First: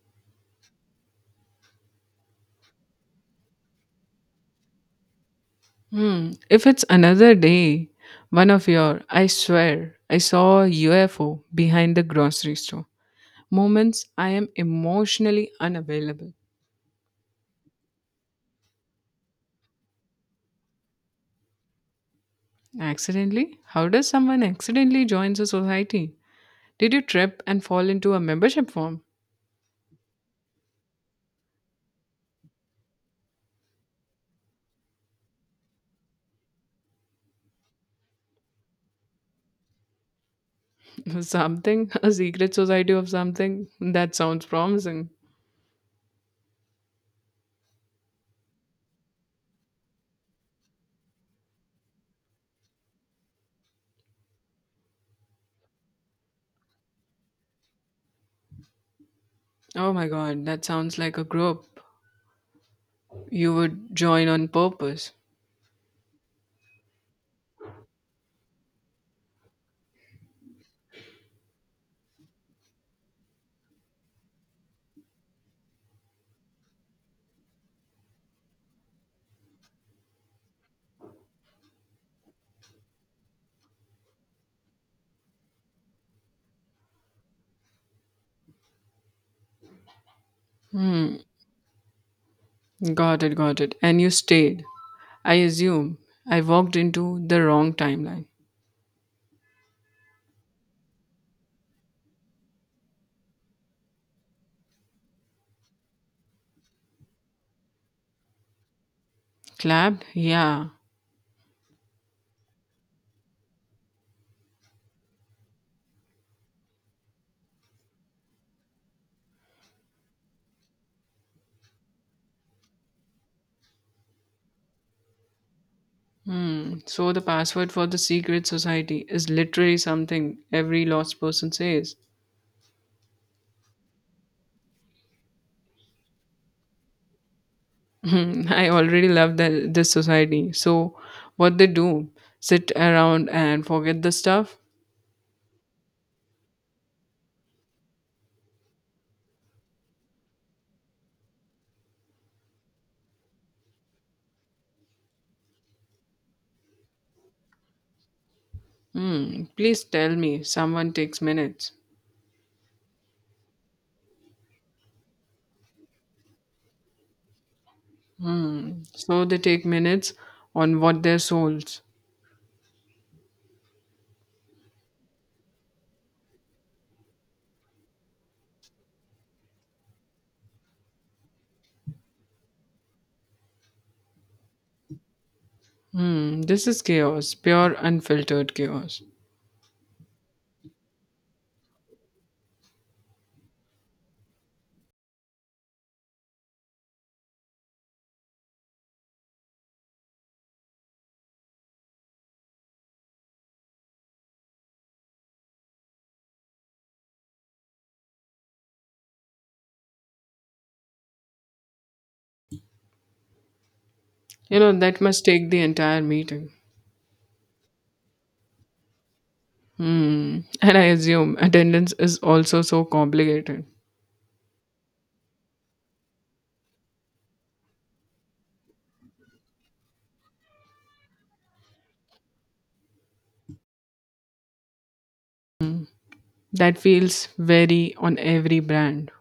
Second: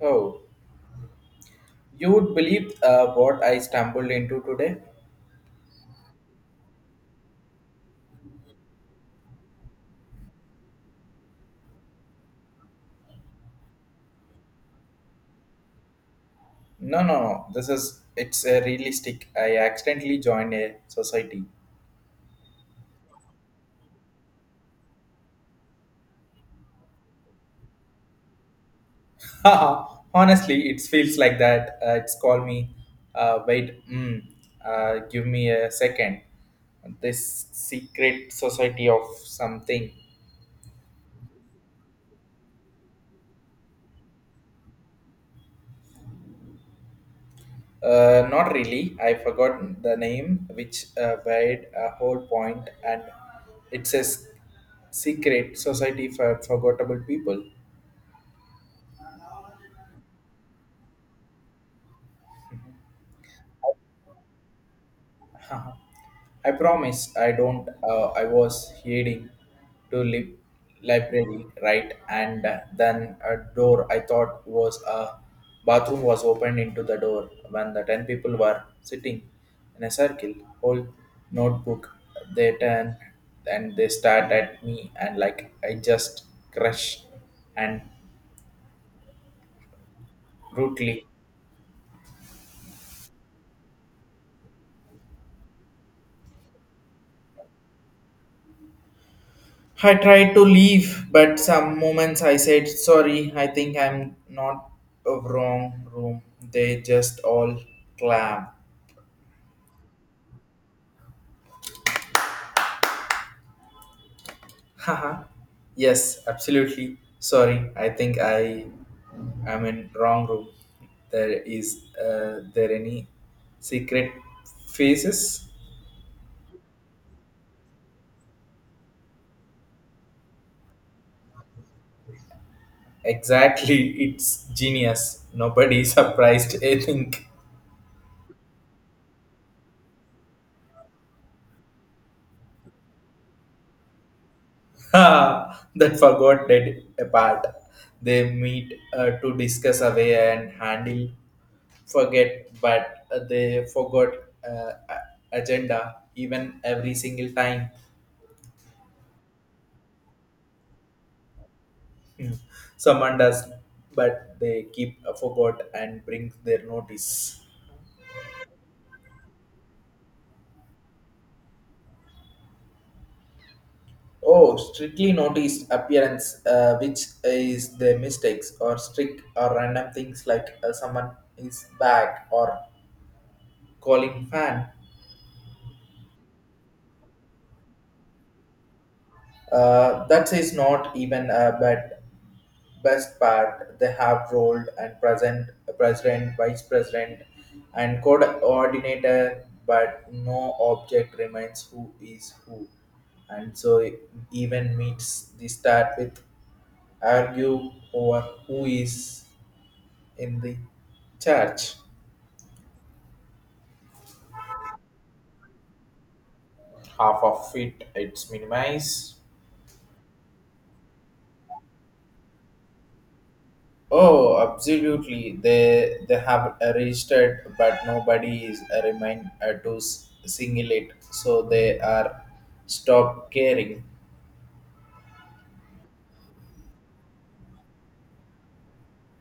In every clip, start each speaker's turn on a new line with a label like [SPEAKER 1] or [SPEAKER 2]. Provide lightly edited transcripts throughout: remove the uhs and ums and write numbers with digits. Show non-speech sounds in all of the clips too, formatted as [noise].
[SPEAKER 1] Oh, you would believe what I stumbled into today?
[SPEAKER 2] Hmm. If it's another day, one of your, I swear, I saw a UFO behind the grocery store. Moments I am emotionally unavailable.
[SPEAKER 1] No, no, no. This is it's a realistic. I accidentally joined a society.
[SPEAKER 2] Accidentally? How does someone accidentally joins a society? Did you trip and fall into a membership form?
[SPEAKER 1] [laughs] Honestly, it feels like that. It's called me. Uh, wait, mm, Give me a second. This secret society of something.
[SPEAKER 2] [laughs] Something? A secret society of something? That sounds promising.
[SPEAKER 1] Not really. I forgot the name, which made a whole point, and it's a secret society for forgettable people.
[SPEAKER 2] Oh my god, that sounds like a group you would join on purpose.
[SPEAKER 1] Haha. I promise I don't. I was heading to library, right? And then a door I thought was a bathroom was opened into the door when the 10 people were sitting in a circle, whole notebook. They turned and they stared at me and like I just crushed and brutally
[SPEAKER 2] Hmm, got it, got it. And you stayed. I assume I walked into the wrong timeline.
[SPEAKER 1] I tried to leave, but some moments I said, sorry, I think I'm not a wrong room. They just all clam.
[SPEAKER 2] Clapped? Yeah.
[SPEAKER 1] [laughs] Haha. Yes, absolutely. Sorry, I think I am in wrong room. There is there any secret faces?
[SPEAKER 2] Hmm. So the password for the secret society is literally something every lost person says.
[SPEAKER 1] Exactly, it's genius. Nobody [laughs] surprised, I think.
[SPEAKER 2] Hmm, [laughs] I already love this society. So what they do? Sit around and forget the stuff?
[SPEAKER 1] [laughs] Ha! That forgot that apart. They meet to discuss away and handle, forget, but they forgot agenda even every single time.
[SPEAKER 2] Hmm. Please tell me someone takes minutes.
[SPEAKER 1] Hmm. Someone does, but they keep forgot and bring their notice.
[SPEAKER 2] Hmm. So they take minutes on what their souls.
[SPEAKER 1] Oh, strictly noticed appearance, which is the mistakes or strict or random things like someone is back or calling fan.
[SPEAKER 2] Hmm, this is chaos, pure unfiltered chaos.
[SPEAKER 1] That is not even a bad best part. They have rolled and present president, vice president, and coordinator, but no object remains who is who. And so it even meets the start with argue over who is in the church.
[SPEAKER 2] You know, that must take the entire meeting.
[SPEAKER 1] Half of it it's minimized.
[SPEAKER 2] Hmm, and I assume attendance is also so complicated.
[SPEAKER 1] Oh, absolutely. They have registered, but nobody is remind to single it, so they are stop caring.
[SPEAKER 2] That feels very on every brand.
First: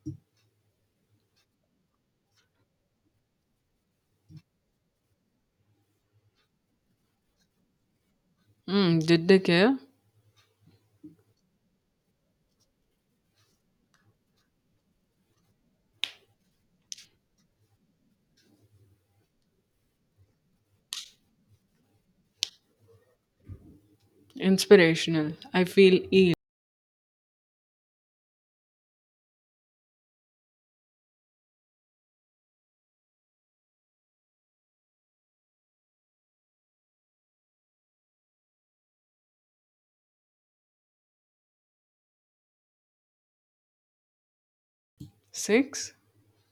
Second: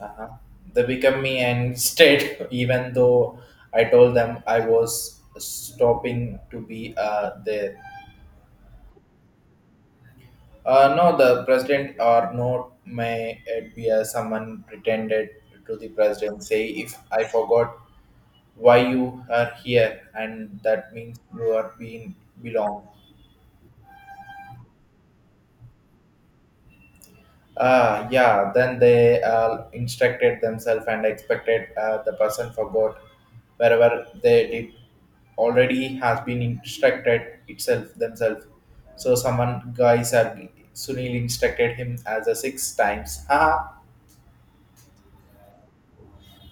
[SPEAKER 1] Uh-huh. They become me and instead, [laughs] even though I told them I was stopping to be there.
[SPEAKER 2] Hmm, did they care?
[SPEAKER 1] No, the president or not may it be someone pretended to the president say if I forgot why you are here and that means you are being belong.
[SPEAKER 2] Inspirational. I feel ill.
[SPEAKER 1] Ah yeah, then they instructed themselves and expected the person forgot wherever they did already has been instructed itself themselves, so someone guys are sunil instructed him as a six times. [laughs] Haha.
[SPEAKER 2] Six?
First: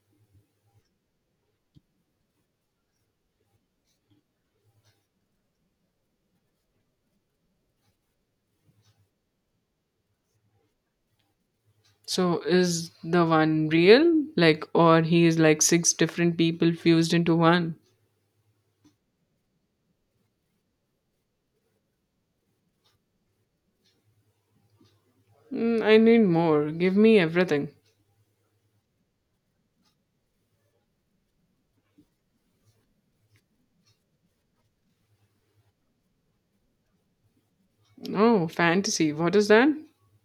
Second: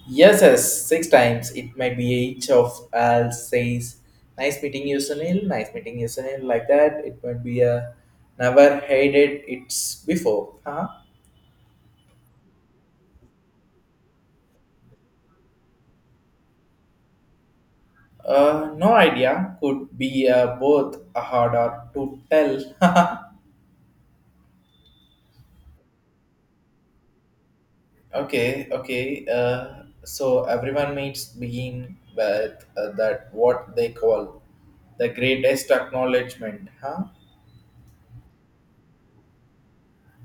[SPEAKER 1] Yes, yes, six times. It might be each of us says, "Nice meeting you, Sunil. Nice meeting you, Sunil." Like that, it might be a never hated it's before, huh?
[SPEAKER 2] So is the one real? Like, or he is like six different people fused into one?
[SPEAKER 1] No idea. Could be both a hard or to tell. [laughs]
[SPEAKER 2] Mm, I need more. Give me everything.
[SPEAKER 1] Okay, okay. So everyone meets begin with that what they call the greatest acknowledgement, huh?
[SPEAKER 2] Oh, fantasy. What is that?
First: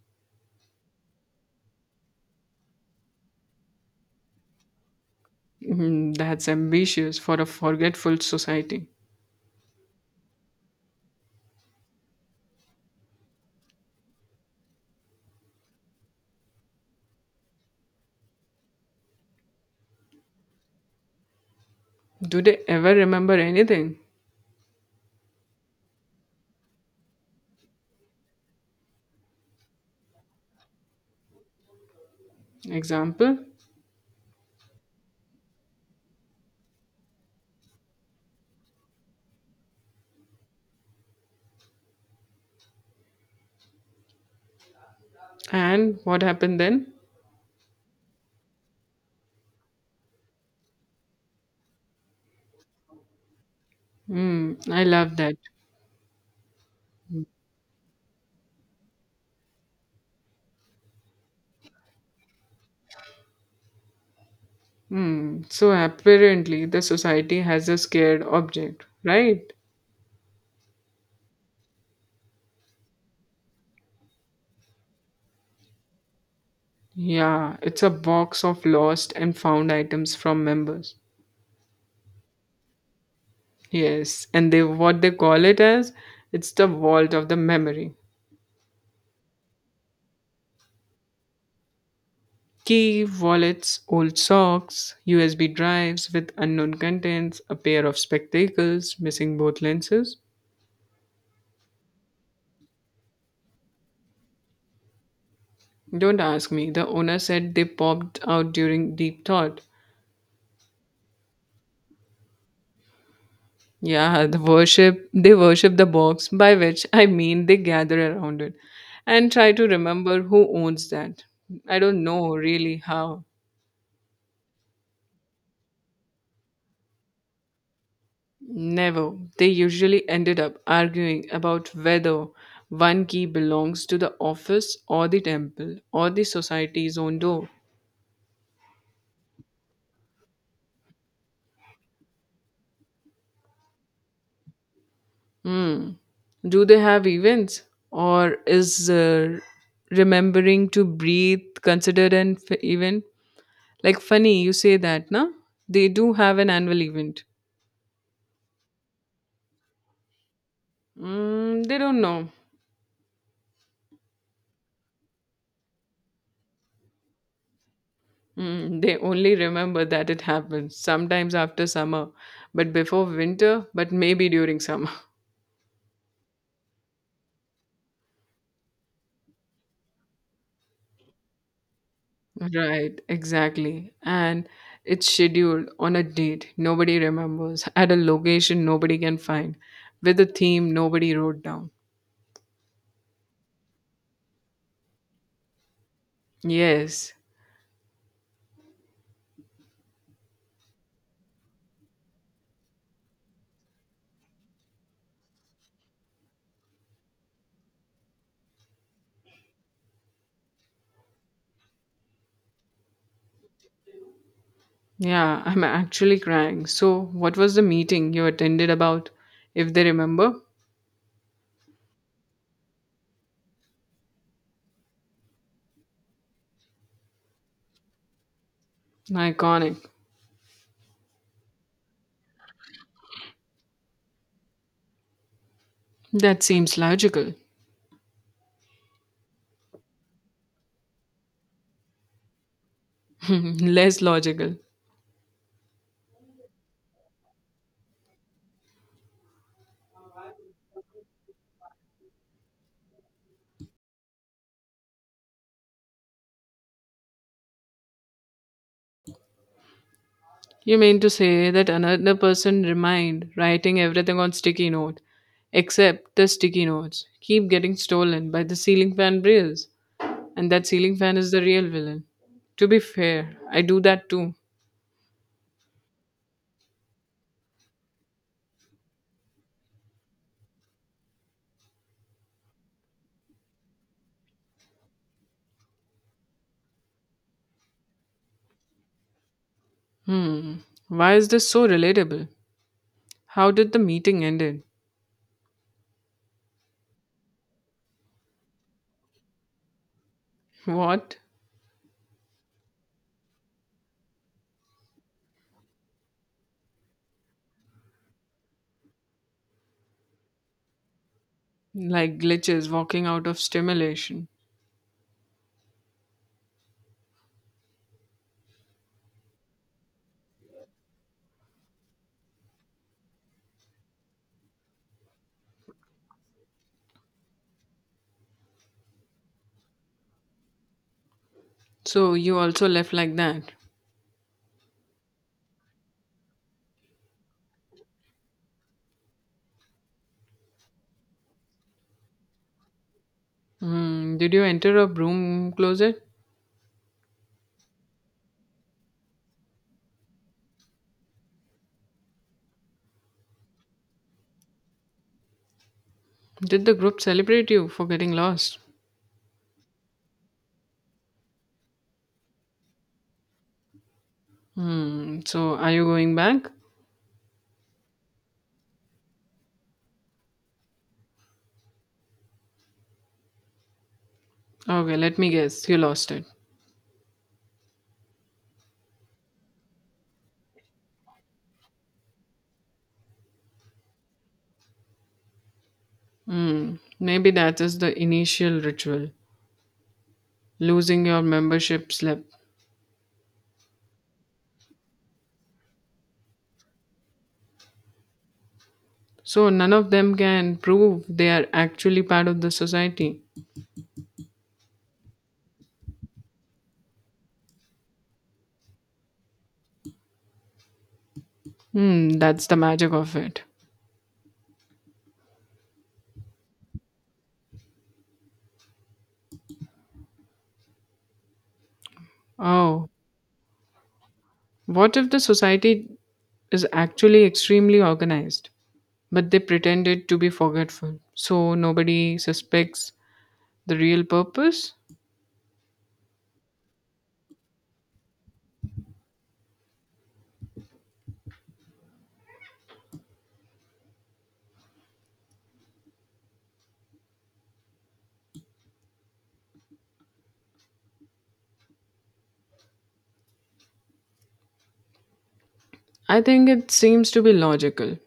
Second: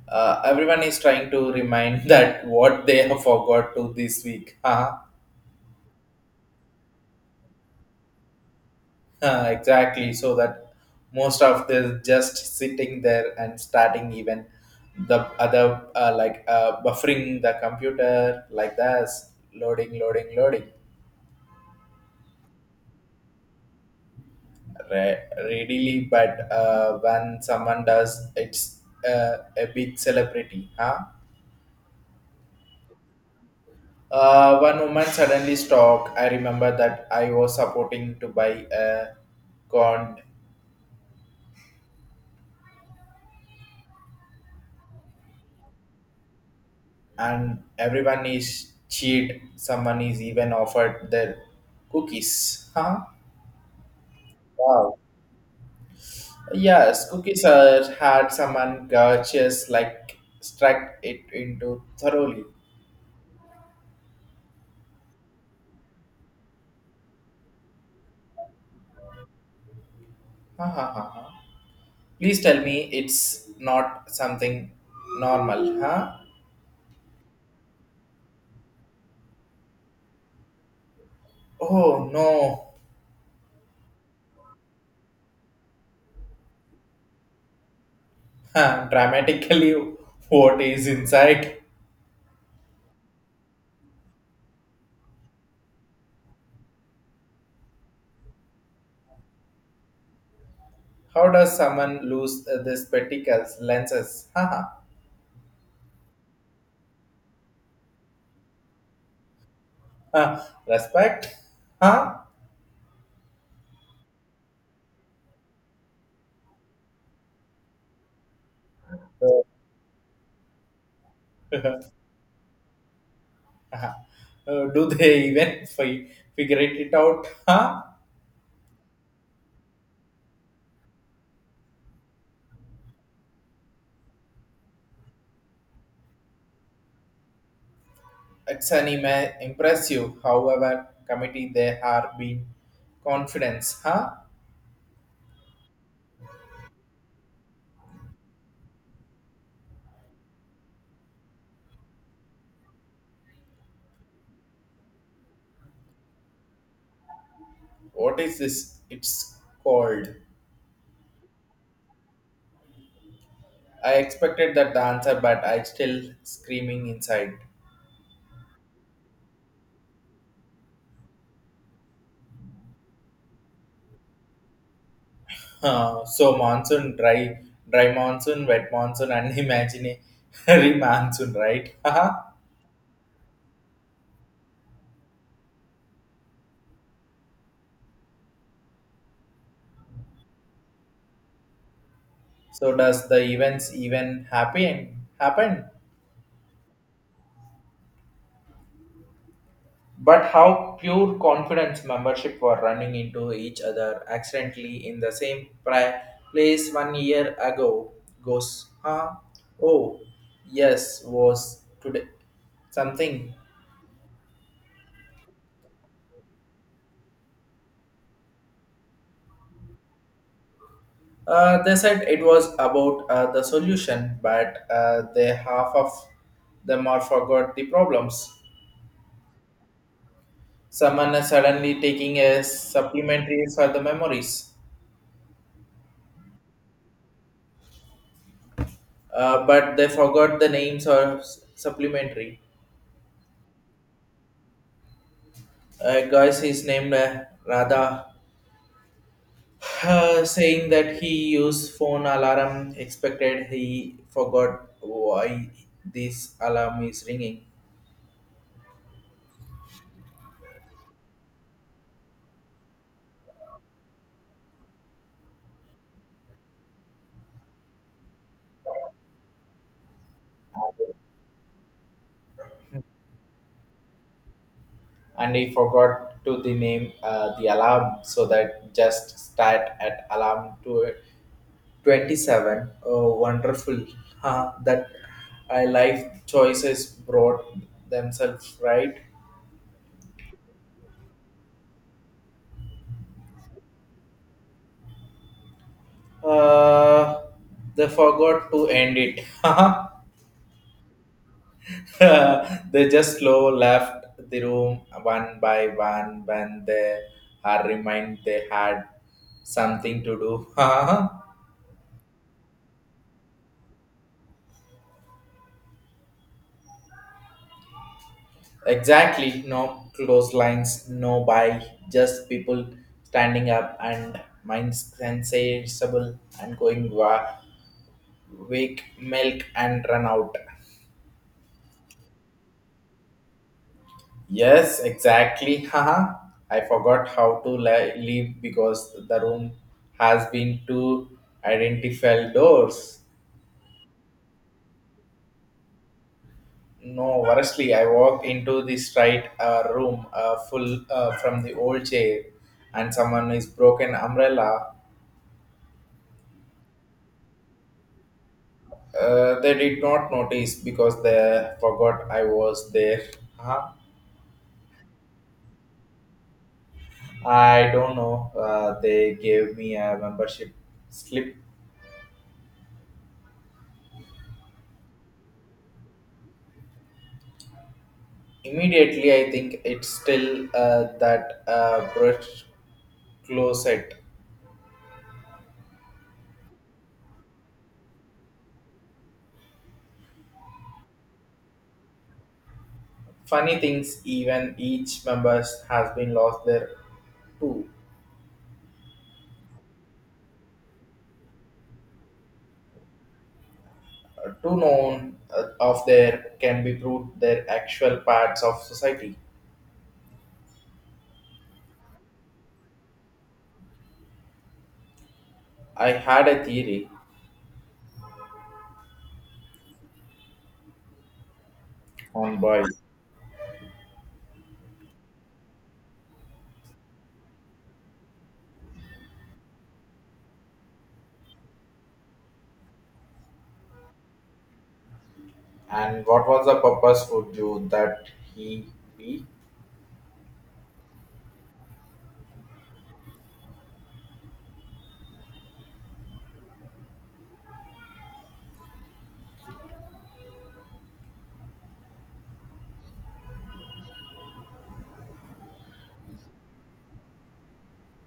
[SPEAKER 1] Everyone is trying to remind [laughs] that what they have forgot to this week. Huh?
[SPEAKER 2] Mhm, that's ambitious for a forgetful society.
[SPEAKER 1] Exactly. So that most of them just sitting there and starting even the other buffering the computer like this, loading, loading, loading
[SPEAKER 2] Do they ever remember anything?
[SPEAKER 1] readily. But when someone does, it's a big celebrity. Huh?
[SPEAKER 2] Example.
[SPEAKER 1] One woman suddenly stopped. I remember that I was supporting to buy a corn
[SPEAKER 2] And what happened then?
[SPEAKER 1] and everyone is cheat. Someone is even offered their cookies. Huh?
[SPEAKER 2] Hmm, I
[SPEAKER 1] Wow.
[SPEAKER 2] love that.
[SPEAKER 1] Yes, cookies are had someone gorgeous like struck it into thoroughly.
[SPEAKER 2] Hmm. So apparently, the society has a scared object, right?
[SPEAKER 1] Ha ha ha. Ha. Please tell me it's not something normal, huh?
[SPEAKER 2] Yeah, it's a box of lost and found items from members.
[SPEAKER 1] Oh no. [laughs]
[SPEAKER 2] Yes, and they what they call it as, it's the vault of the memory.
[SPEAKER 1] Huh, dramatically, what is inside?
[SPEAKER 2] Key, wallets, old socks, USB drives with unknown contents, a pair of spectacles missing both lenses.
[SPEAKER 1] How does someone lose the spectacles lenses? [laughs] Haha.
[SPEAKER 2] Don't ask me. The owner said they popped out during deep thought.
[SPEAKER 1] Ha. Huh. Respect? Huh?
[SPEAKER 2] Yeah, the worship they worship the box, by which I mean they gather around it and try to remember who owns that. I
[SPEAKER 1] [laughs]
[SPEAKER 2] don't know really how.
[SPEAKER 1] Uh-huh. Do they [laughs] even figure it out? Huh?
[SPEAKER 2] Never. They usually ended up arguing about whether one key belongs to the office or the temple or the society's own door.
[SPEAKER 1] It's an impressive, however, committee they are being confidence. Huh?
[SPEAKER 2] Hmm. Do they have events? Or is remembering to breathe considered an event? Like, funny, you say that, na? They do have an annual event.
[SPEAKER 1] What is this? It's called.
[SPEAKER 2] Mm, they don't know.
[SPEAKER 1] I expected that the answer, but I still screaming inside.
[SPEAKER 2] Mm, they only remember that it happens sometimes after summer, but before winter, but maybe during summer.
[SPEAKER 1] So monsoon, dry monsoon, wet monsoon, and [laughs] imaginary monsoon, right? [laughs] Haha.
[SPEAKER 2] Right, exactly. And it's scheduled on a date nobody remembers, at a location nobody can find, with a theme nobody wrote down.
[SPEAKER 1] So does the events even happen? Happen?
[SPEAKER 2] Yes,
[SPEAKER 1] But how pure confidence membership were running into each other accidentally in the same place 1 year ago goes, huh? Oh, yes, was today something.
[SPEAKER 2] yeah, I'm actually crying. So, what was the meeting you attended about, if they remember?
[SPEAKER 1] They said it was about the solution, but they half of them are forgot the problems.
[SPEAKER 2] Iconic.
[SPEAKER 1] Someone is suddenly taking a supplementary for the memories,
[SPEAKER 2] That seems logical.
[SPEAKER 1] but they forgot the names or supplementary.
[SPEAKER 2] [laughs] Less logical.
[SPEAKER 1] A guy is named Radha, saying that he used phone alarm. Expected he forgot why this alarm is ringing,
[SPEAKER 2] You mean to say that another person remind writing everything on sticky note, except the sticky notes keep getting stolen by the ceiling fan brails. And that ceiling fan is the real villain. To be fair, I do that too.
[SPEAKER 1] and he forgot to the name the alarm, so that just start at alarm to 27. Oh, wonderful! Huh, that life choices brought themselves right.
[SPEAKER 2] Hmm. Why is this so relatable? How did the meeting ended?
[SPEAKER 1] Uh, they forgot to end it. [laughs]
[SPEAKER 2] What?
[SPEAKER 1] [laughs] They just slow left the room one by one when they are reminded they had something to do. [laughs]
[SPEAKER 2] Like glitches walking out of stimulation.
[SPEAKER 1] Exactly, no close lines, no by, just people standing up and minds sensible and going wake milk and run out.
[SPEAKER 2] So you also left like that.
[SPEAKER 1] Yes, exactly. Haha. I forgot how to leave because the room has been two identifiable doors.
[SPEAKER 2] Hmm. Did you enter a broom closet?
[SPEAKER 1] No, honestly, I walked into this right room full from the old chair, and someone is broken umbrella.
[SPEAKER 2] Did the group celebrate you for getting lost?
[SPEAKER 1] They did not notice because they forgot I was there. Huh?
[SPEAKER 2] Hmm. So are you going back?
[SPEAKER 1] I don't know. They gave me a membership slip
[SPEAKER 2] Okay, let me guess. You lost it.
[SPEAKER 1] immediately. I think it's still that brush closet.
[SPEAKER 2] Hmm. Maybe that is the initial ritual. Losing your membership slip.
[SPEAKER 1] Funny things, even each members has been lost there too.
[SPEAKER 2] So none of them can prove they are actually part of the society.
[SPEAKER 1] To none of there can be proved their actual parts of society.
[SPEAKER 2] Hmm, that's the magic of it.
[SPEAKER 1] I had a theory on boy,
[SPEAKER 2] Oh, what if the society is actually extremely organized, but they pretended to be forgetful, so nobody suspects the real purpose?
[SPEAKER 1] and what was the purpose would you that he be?
[SPEAKER 2] I think it seems to be logical,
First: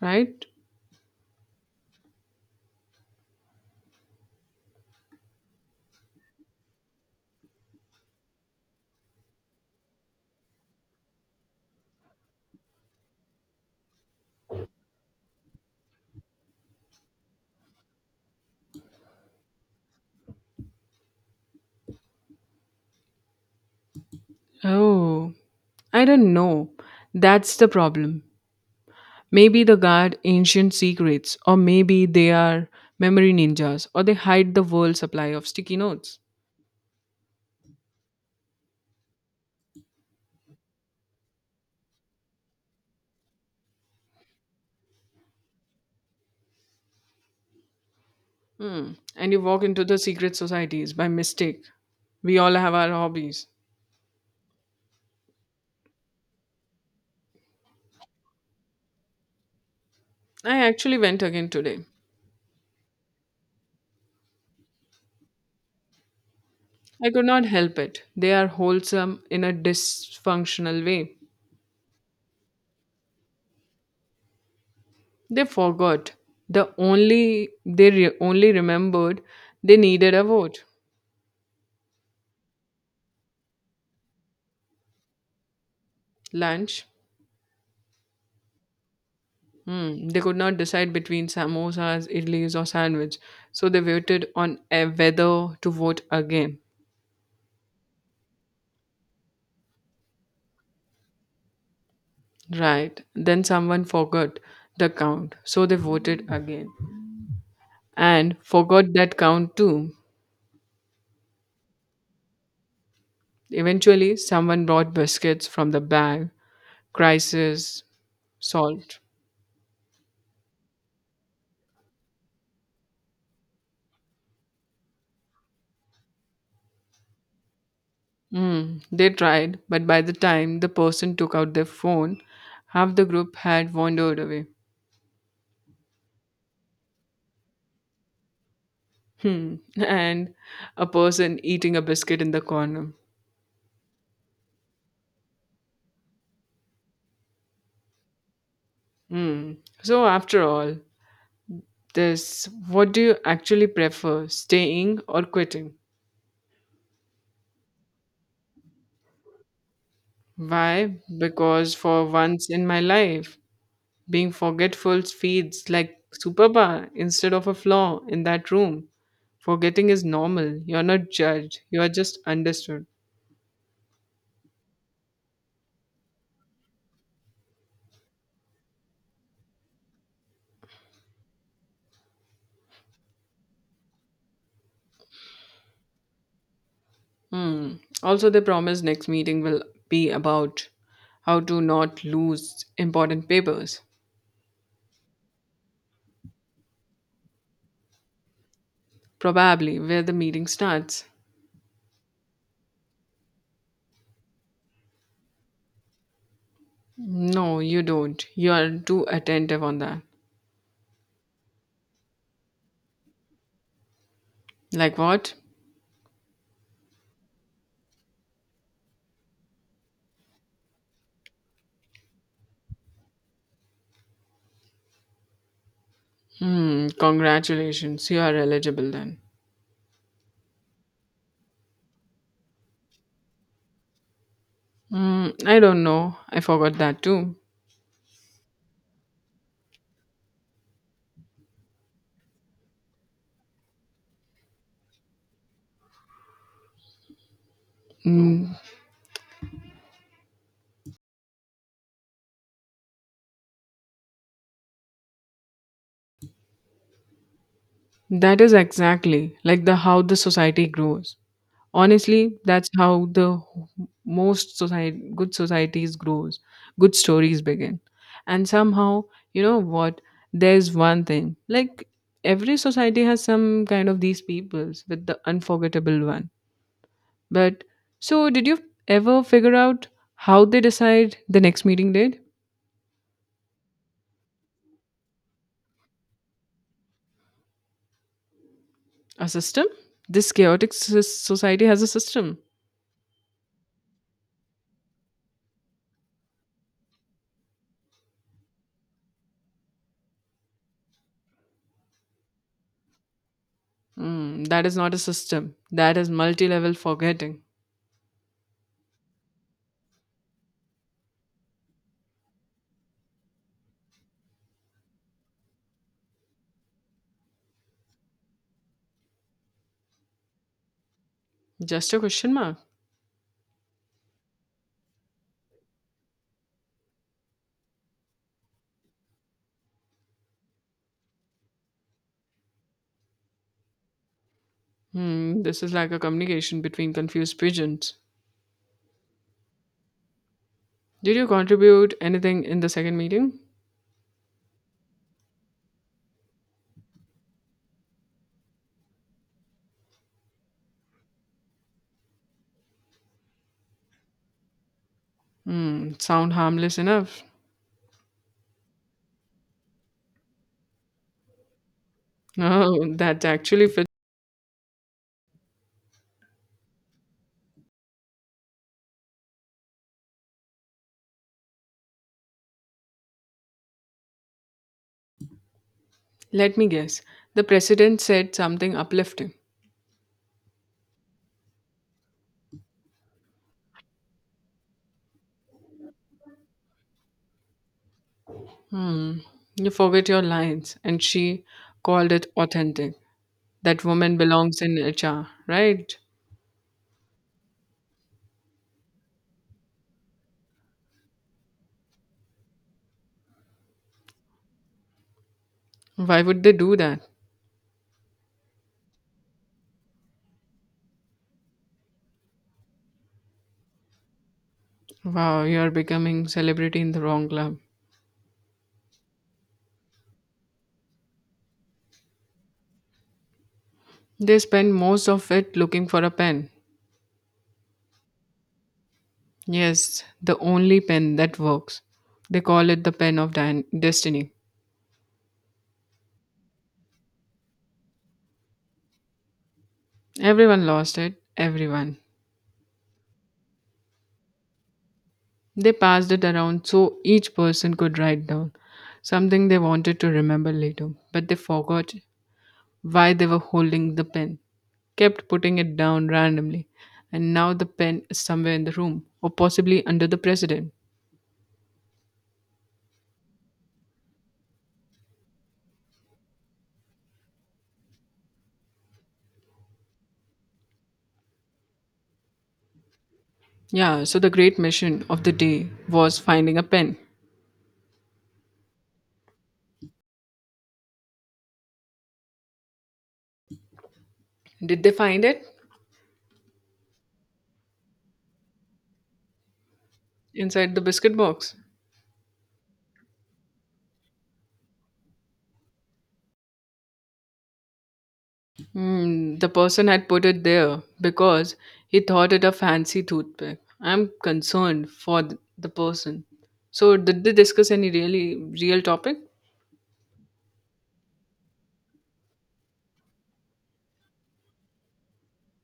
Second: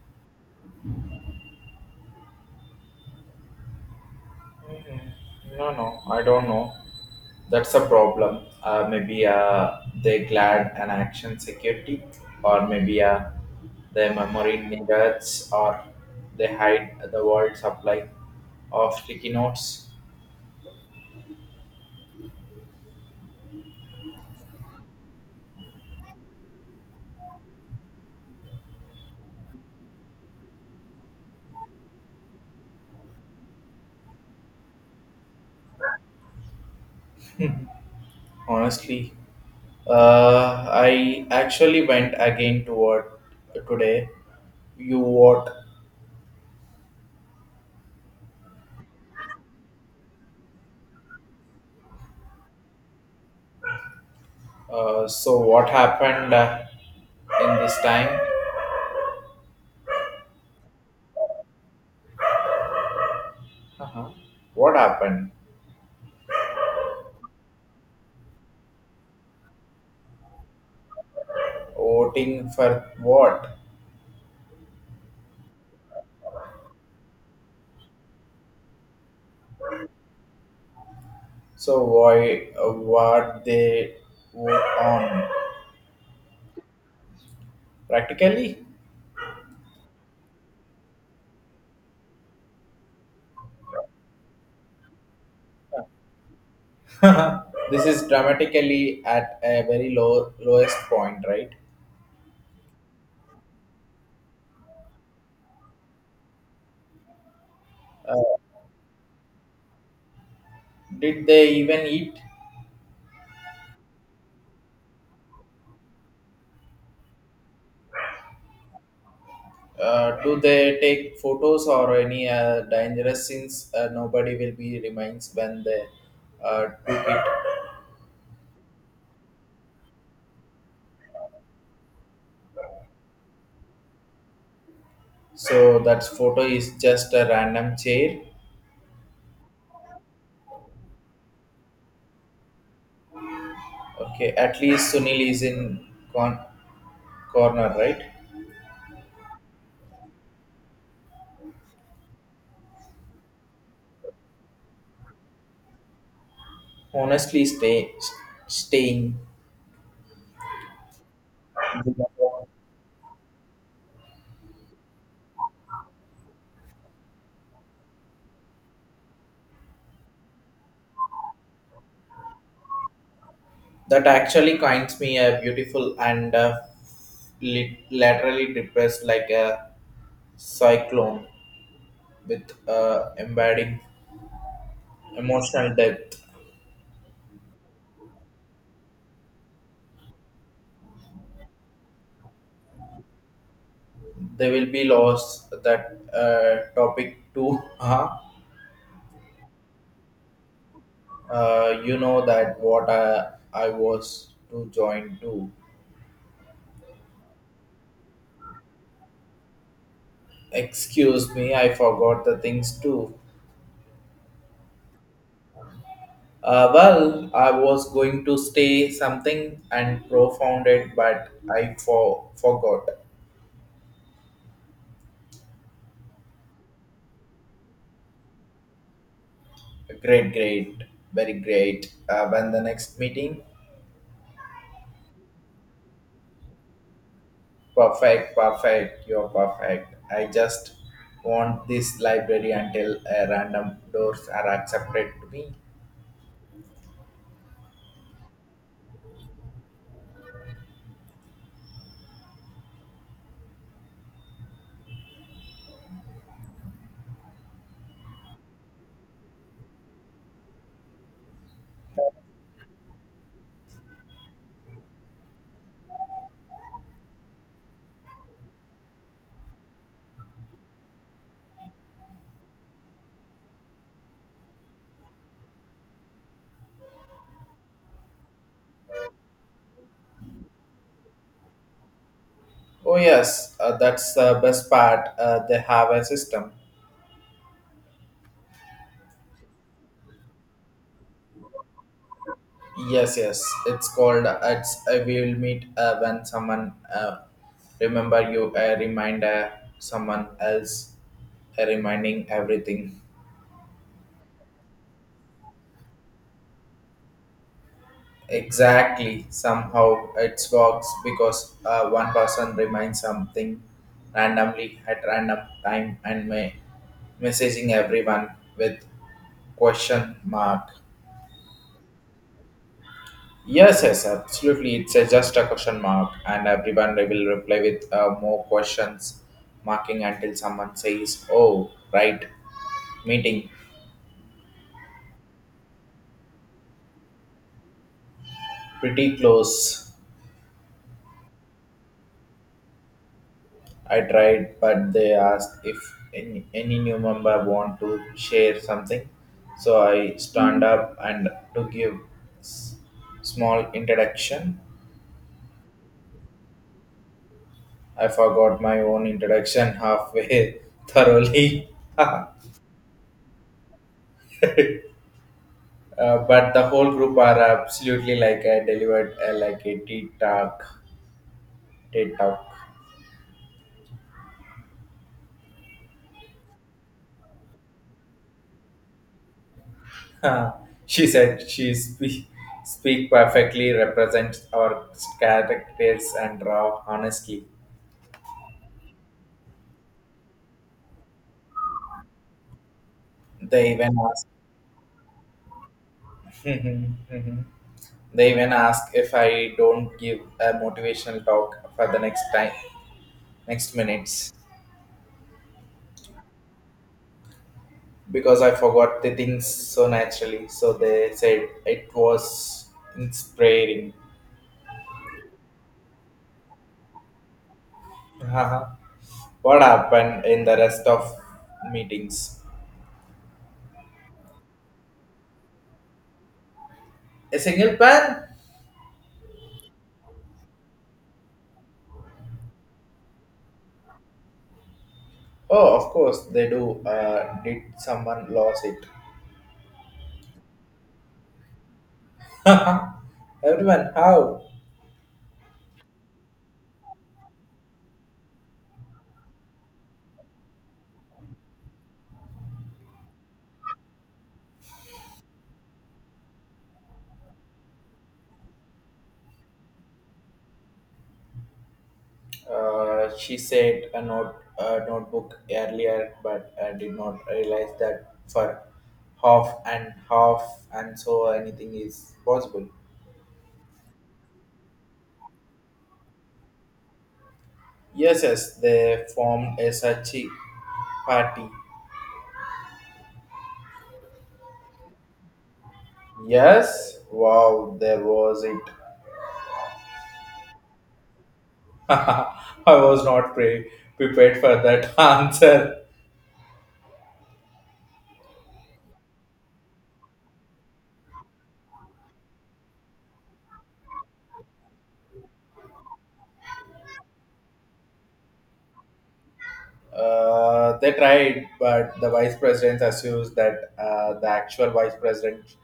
[SPEAKER 2] right?
[SPEAKER 1] Mhm. No, no, I don't know. That's a problem. Maybe they glad an action security, or maybe their memory needs, or they hide the world supply of sticky notes.
[SPEAKER 2] Oh, I don't know. That's the problem. Maybe they guard ancient secrets, or maybe they are memory ninjas, or they hide the world's supply of sticky notes.
[SPEAKER 1] Honestly, I actually went again to work today. You what?
[SPEAKER 2] Hmm. And you walk into the secret societies by mistake. We all have our hobbies.
[SPEAKER 1] So what happened in this time?
[SPEAKER 2] I actually went again today.
[SPEAKER 1] Uh-huh. What happened?
[SPEAKER 2] I could not help it. They are wholesome in a dysfunctional way.
[SPEAKER 1] Voting for what?
[SPEAKER 2] They forgot. The only they only remembered they needed a vote.
[SPEAKER 1] So why? What they vote on?
[SPEAKER 2] Lunch.
[SPEAKER 1] Practically,
[SPEAKER 2] Hmm. They could not decide between samosas, idlis, or sandwich, so they waited on a whether to vote again.
[SPEAKER 1] [laughs] this is dramatically at a very low lowest point, right?
[SPEAKER 2] Right. Then someone forgot the count, so they voted again
[SPEAKER 1] Uh,
[SPEAKER 2] and forgot that count too.
[SPEAKER 1] did they even eat?
[SPEAKER 2] Eventually, someone brought biscuits from the bag, crisis, salt.
[SPEAKER 1] Do they take photos or any dangerous scenes? Nobody will be reminds when they took it.
[SPEAKER 2] Mm, they tried, but by the time the person took out their phone, half the group had wandered away.
[SPEAKER 1] So that photo is just a random chair.
[SPEAKER 2] Hmm. [laughs] And a person eating a biscuit in the corner.
[SPEAKER 1] Okay, at least Sunil is in corner, right?
[SPEAKER 2] Hmm. So, after all this, what do you actually prefer, staying or quitting?
[SPEAKER 1] Honestly, staying.
[SPEAKER 2] Why? Because for once in my life, being forgetful feels like superpower instead of a flaw in that room. Forgetting is normal. You're not judged. You are just understood.
[SPEAKER 1] That actually finds me a beautiful and laterally depressed like a cyclone with embedding emotional depth.
[SPEAKER 2] Hmm. Also, they promise next meeting will be about how to not lose important papers,
[SPEAKER 1] They will be lost that topic too. Uh-huh. [laughs]
[SPEAKER 2] probably where the meeting starts.
[SPEAKER 1] You know that what I was to join to.
[SPEAKER 2] No, you don't. You are too attentive on that.
[SPEAKER 1] Excuse me, I forgot the things too.
[SPEAKER 2] Like what?
[SPEAKER 1] Well, I was going to stay something and profound it, but I forgot.
[SPEAKER 2] Hmm, congratulations. You are eligible then.
[SPEAKER 1] Great, great, very great. When the next meeting?
[SPEAKER 2] Hmm, I don't know. I forgot that too.
[SPEAKER 1] Perfect, perfect. You're perfect. I just want this library until random doors are accepted to me.
[SPEAKER 2] Hmm, that is exactly like the how the society grows. Honestly, that's how the most society good societies grows. Good stories begin. And somehow, you know what? There's one thing. Like every society has some kind of these peoples with the unforgettable one. But so, did you ever figure out how they decide the next meeting date?
[SPEAKER 1] Oh yes, that's the best part. They have a system.
[SPEAKER 2] A system? This chaotic society has a system.
[SPEAKER 1] Yes, yes. It's called. It's we will meet when someone remember you. A reminder. Someone else. A reminding everything.
[SPEAKER 2] Hmm, that is not a system. That is multi level forgetting.
[SPEAKER 1] Exactly. Somehow it works because one person reminds something randomly at random time and may messaging everyone with question mark.
[SPEAKER 2] Just a question mark.
[SPEAKER 1] Yes, yes, absolutely. It's a, just a question mark, and everyone will reply with more questions marking until someone says, "Oh, right, meeting,
[SPEAKER 2] Hmm, this is like a communication between confused pigeons.
[SPEAKER 1] pretty close."
[SPEAKER 2] Did you contribute anything in the second meeting?
[SPEAKER 1] I tried, but they asked if any new member want to share something. So I stand up and to give s- small introduction.
[SPEAKER 2] Hmm, sound harmless enough. [laughs]
[SPEAKER 1] I forgot my own introduction halfway [laughs] thoroughly. [laughs]
[SPEAKER 2] No, that actually fits.
[SPEAKER 1] But the whole group are absolutely like I delivered like a tea talk. Tea talk.
[SPEAKER 2] Let me guess. The president said something uplifting.
[SPEAKER 1] [laughs] Huh. She speak perfectly represents our characters and raw honestly.
[SPEAKER 2] Hmm. You forget your lines, and she called it authentic.
[SPEAKER 1] They
[SPEAKER 2] That
[SPEAKER 1] even
[SPEAKER 2] woman
[SPEAKER 1] ask.
[SPEAKER 2] belongs in HR, right?
[SPEAKER 1] Mhm. Mhm. They even ask if I don't give a motivational talk for the next time, next minutes,
[SPEAKER 2] Why would they do that?
[SPEAKER 1] because I forgot the things so naturally. So they said it was inspiring.
[SPEAKER 2] Wow, you are becoming celebrity in the wrong club.
[SPEAKER 1] Haha. What happened in the rest of meetings?
[SPEAKER 2] They spend most of it looking for a pen.
[SPEAKER 1] A single pan?
[SPEAKER 2] Yes, the only pen that works. They call it the pen of destiny.
[SPEAKER 1] Oh, of course they do. Did someone lose it?
[SPEAKER 2] Everyone lost it, everyone.
[SPEAKER 1] [laughs] Everyone, how?
[SPEAKER 2] They passed it around so each person could write down something they wanted to remember later, but they forgot why they were holding the pen, kept putting it down randomly, and now the pen is somewhere in the room, or possibly under the president.
[SPEAKER 1] She said a note a notebook earlier, but I did not realize that for half and half and so anything is possible.
[SPEAKER 2] Yeah, so the great mission of the day was finding a pen.
[SPEAKER 1] Yes, yes, they formed a such a party.
[SPEAKER 2] Did they find it?
[SPEAKER 1] Yes, wow, there was it.
[SPEAKER 2] Inside the biscuit box.
[SPEAKER 1] [laughs] I was not prepared for that [laughs] answer.
[SPEAKER 2] Hmm, the person had put it there because he thought it a fancy toothpick. I'm concerned for the person. So, did they discuss any really real topic?
[SPEAKER 1] They tried, but the vice president assumes that the actual vice president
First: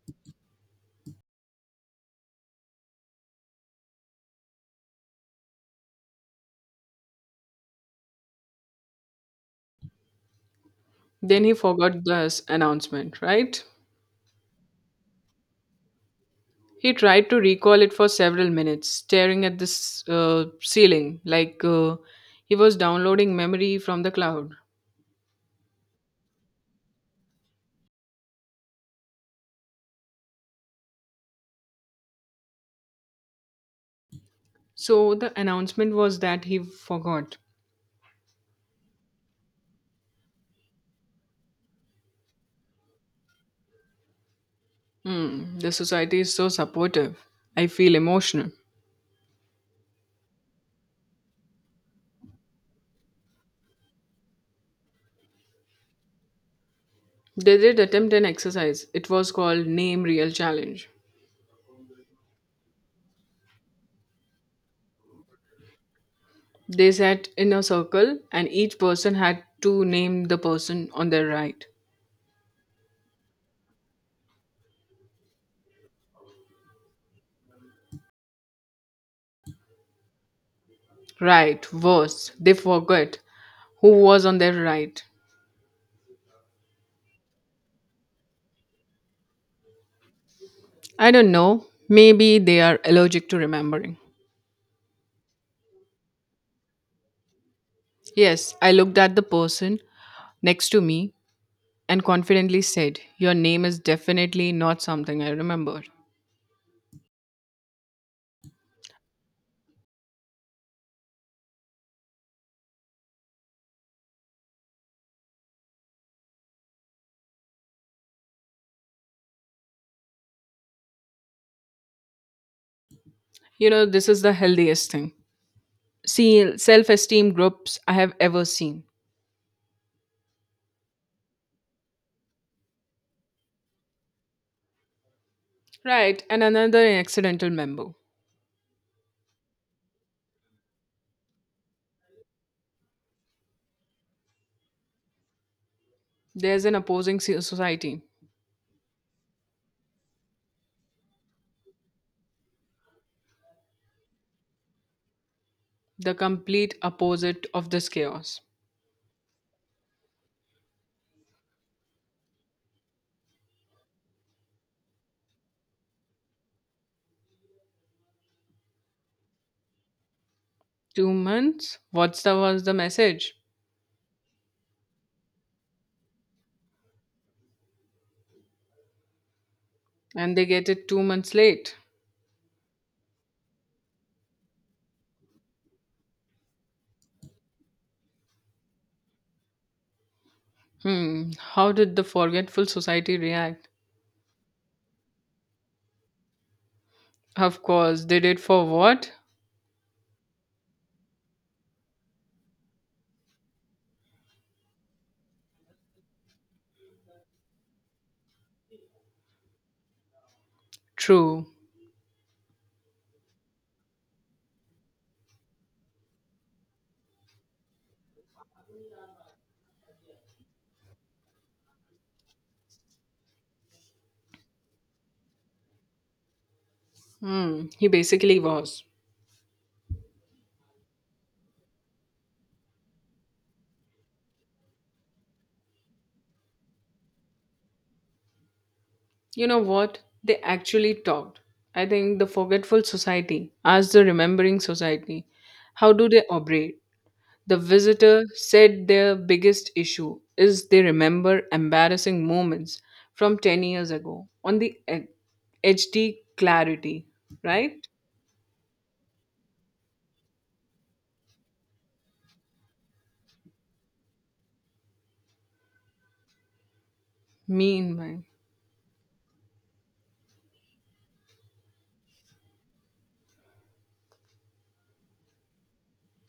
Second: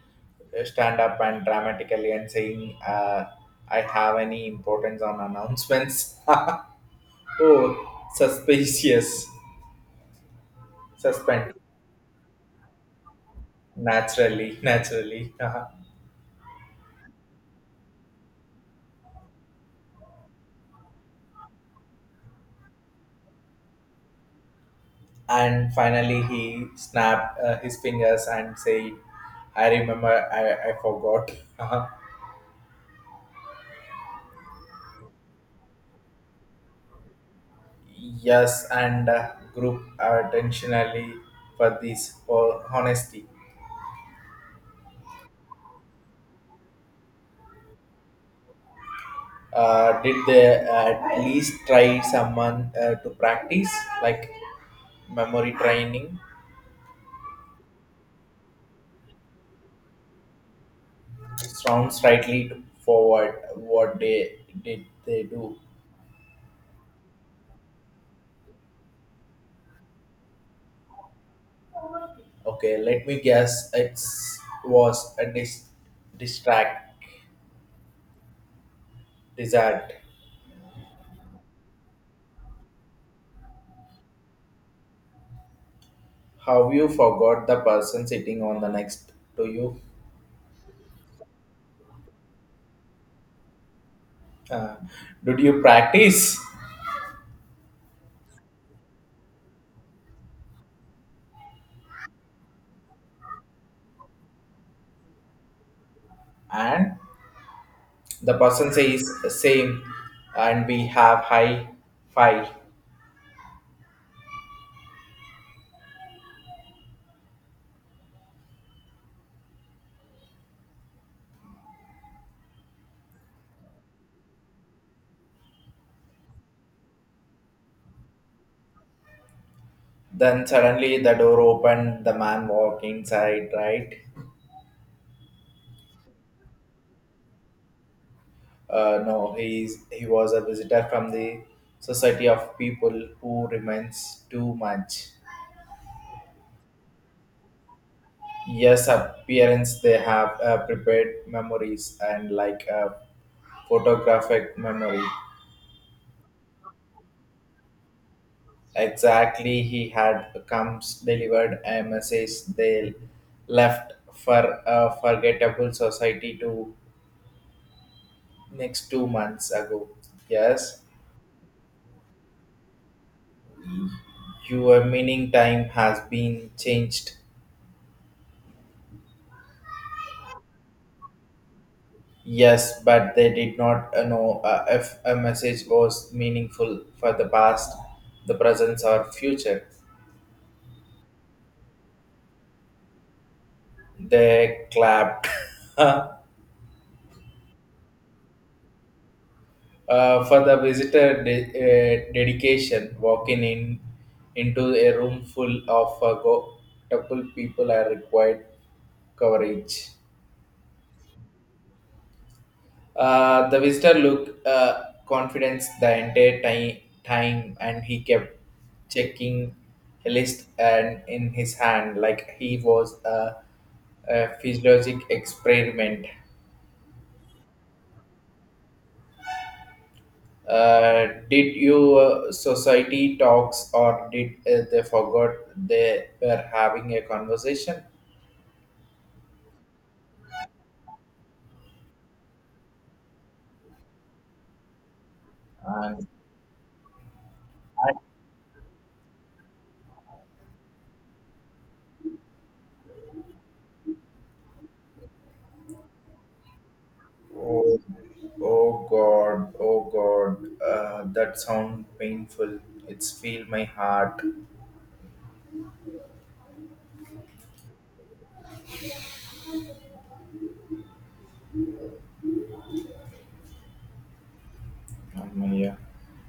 [SPEAKER 1] stand up and dramatically and saying, "I have any importance on announcements." [laughs] Oh, suspicious,
[SPEAKER 2] Then
[SPEAKER 1] suspend
[SPEAKER 2] he forgot this announcement, right?
[SPEAKER 1] naturally, naturally,
[SPEAKER 2] He tried to recall it for several minutes, staring at the ceiling like he was downloading memory from the cloud.
[SPEAKER 1] [laughs] and finally he snapped his fingers and said, "I remember, I forgot." [laughs]
[SPEAKER 2] So the announcement was that he forgot.
[SPEAKER 1] Yes, and group attentionally for this for honesty.
[SPEAKER 2] Hmm, the society is so supportive. I feel emotional.
[SPEAKER 1] Did they at least try someone to practice like memory training?
[SPEAKER 2] They did attempt an exercise. It was called Name Real Challenge.
[SPEAKER 1] Sounds rightly forward. What they did they do?
[SPEAKER 2] They sat in a circle and each person had to name the person on their right.
[SPEAKER 1] Okay, let me guess. It was a dis- distract dessert.
[SPEAKER 2] Right, worse, they forgot who was on their right.
[SPEAKER 1] How you forgot the person sitting on the next to you?
[SPEAKER 2] I don't know. Maybe they are allergic to remembering.
[SPEAKER 1] Uh, did you practice?
[SPEAKER 2] Yes, I looked at the person next to me and confidently said, "Your name is definitely not something I remember."
[SPEAKER 1] And the person says same and we have high five.
[SPEAKER 2] You know, this is the healthiest thing. See, self esteem groups I have ever seen.
[SPEAKER 1] Then suddenly the door opened the man walked inside right.
[SPEAKER 2] Right, and another accidental member.
[SPEAKER 1] No, he was a visitor from the society of people who remains too much.
[SPEAKER 2] There's an opposing society,
[SPEAKER 1] Yes, appearance they have prepared memories and like a photographic memory.
[SPEAKER 2] the complete opposite of this chaos.
[SPEAKER 1] Exactly, he had comes delivered a message they left for a forgettable society to next 2 months ago. Yes,
[SPEAKER 2] Two months? What's the, was the message?
[SPEAKER 1] your meaning time has been changed.
[SPEAKER 2] And they get it two months late.
[SPEAKER 1] Yes, but they did not know if a message was meaningful for the past, the present, or future.
[SPEAKER 2] Hmm, how did the forgetful society react?
[SPEAKER 1] They clapped. [laughs]
[SPEAKER 2] Of course, they did for what?
[SPEAKER 1] For the visitor dedication, walking in into a room full of couple people are required coverage.
[SPEAKER 2] True.
[SPEAKER 1] The visitor looked confidence the entire time, and he kept checking a list and in his hand like he was a physiologic experiment.
[SPEAKER 2] Hmm, he basically was.
[SPEAKER 1] Did you society talks or did they forgot they were having a conversation?
[SPEAKER 2] You know what? They actually talked. I think the forgetful society asked the remembering society, how
[SPEAKER 1] And
[SPEAKER 2] do they operate? The visitor said their biggest issue is they remember embarrassing moments from 10 years ago on the HD clarity, right?
[SPEAKER 1] oh, oh God, that sound painful. It's feel my heart.
[SPEAKER 2] Meanwhile.
[SPEAKER 1] Oh yeah.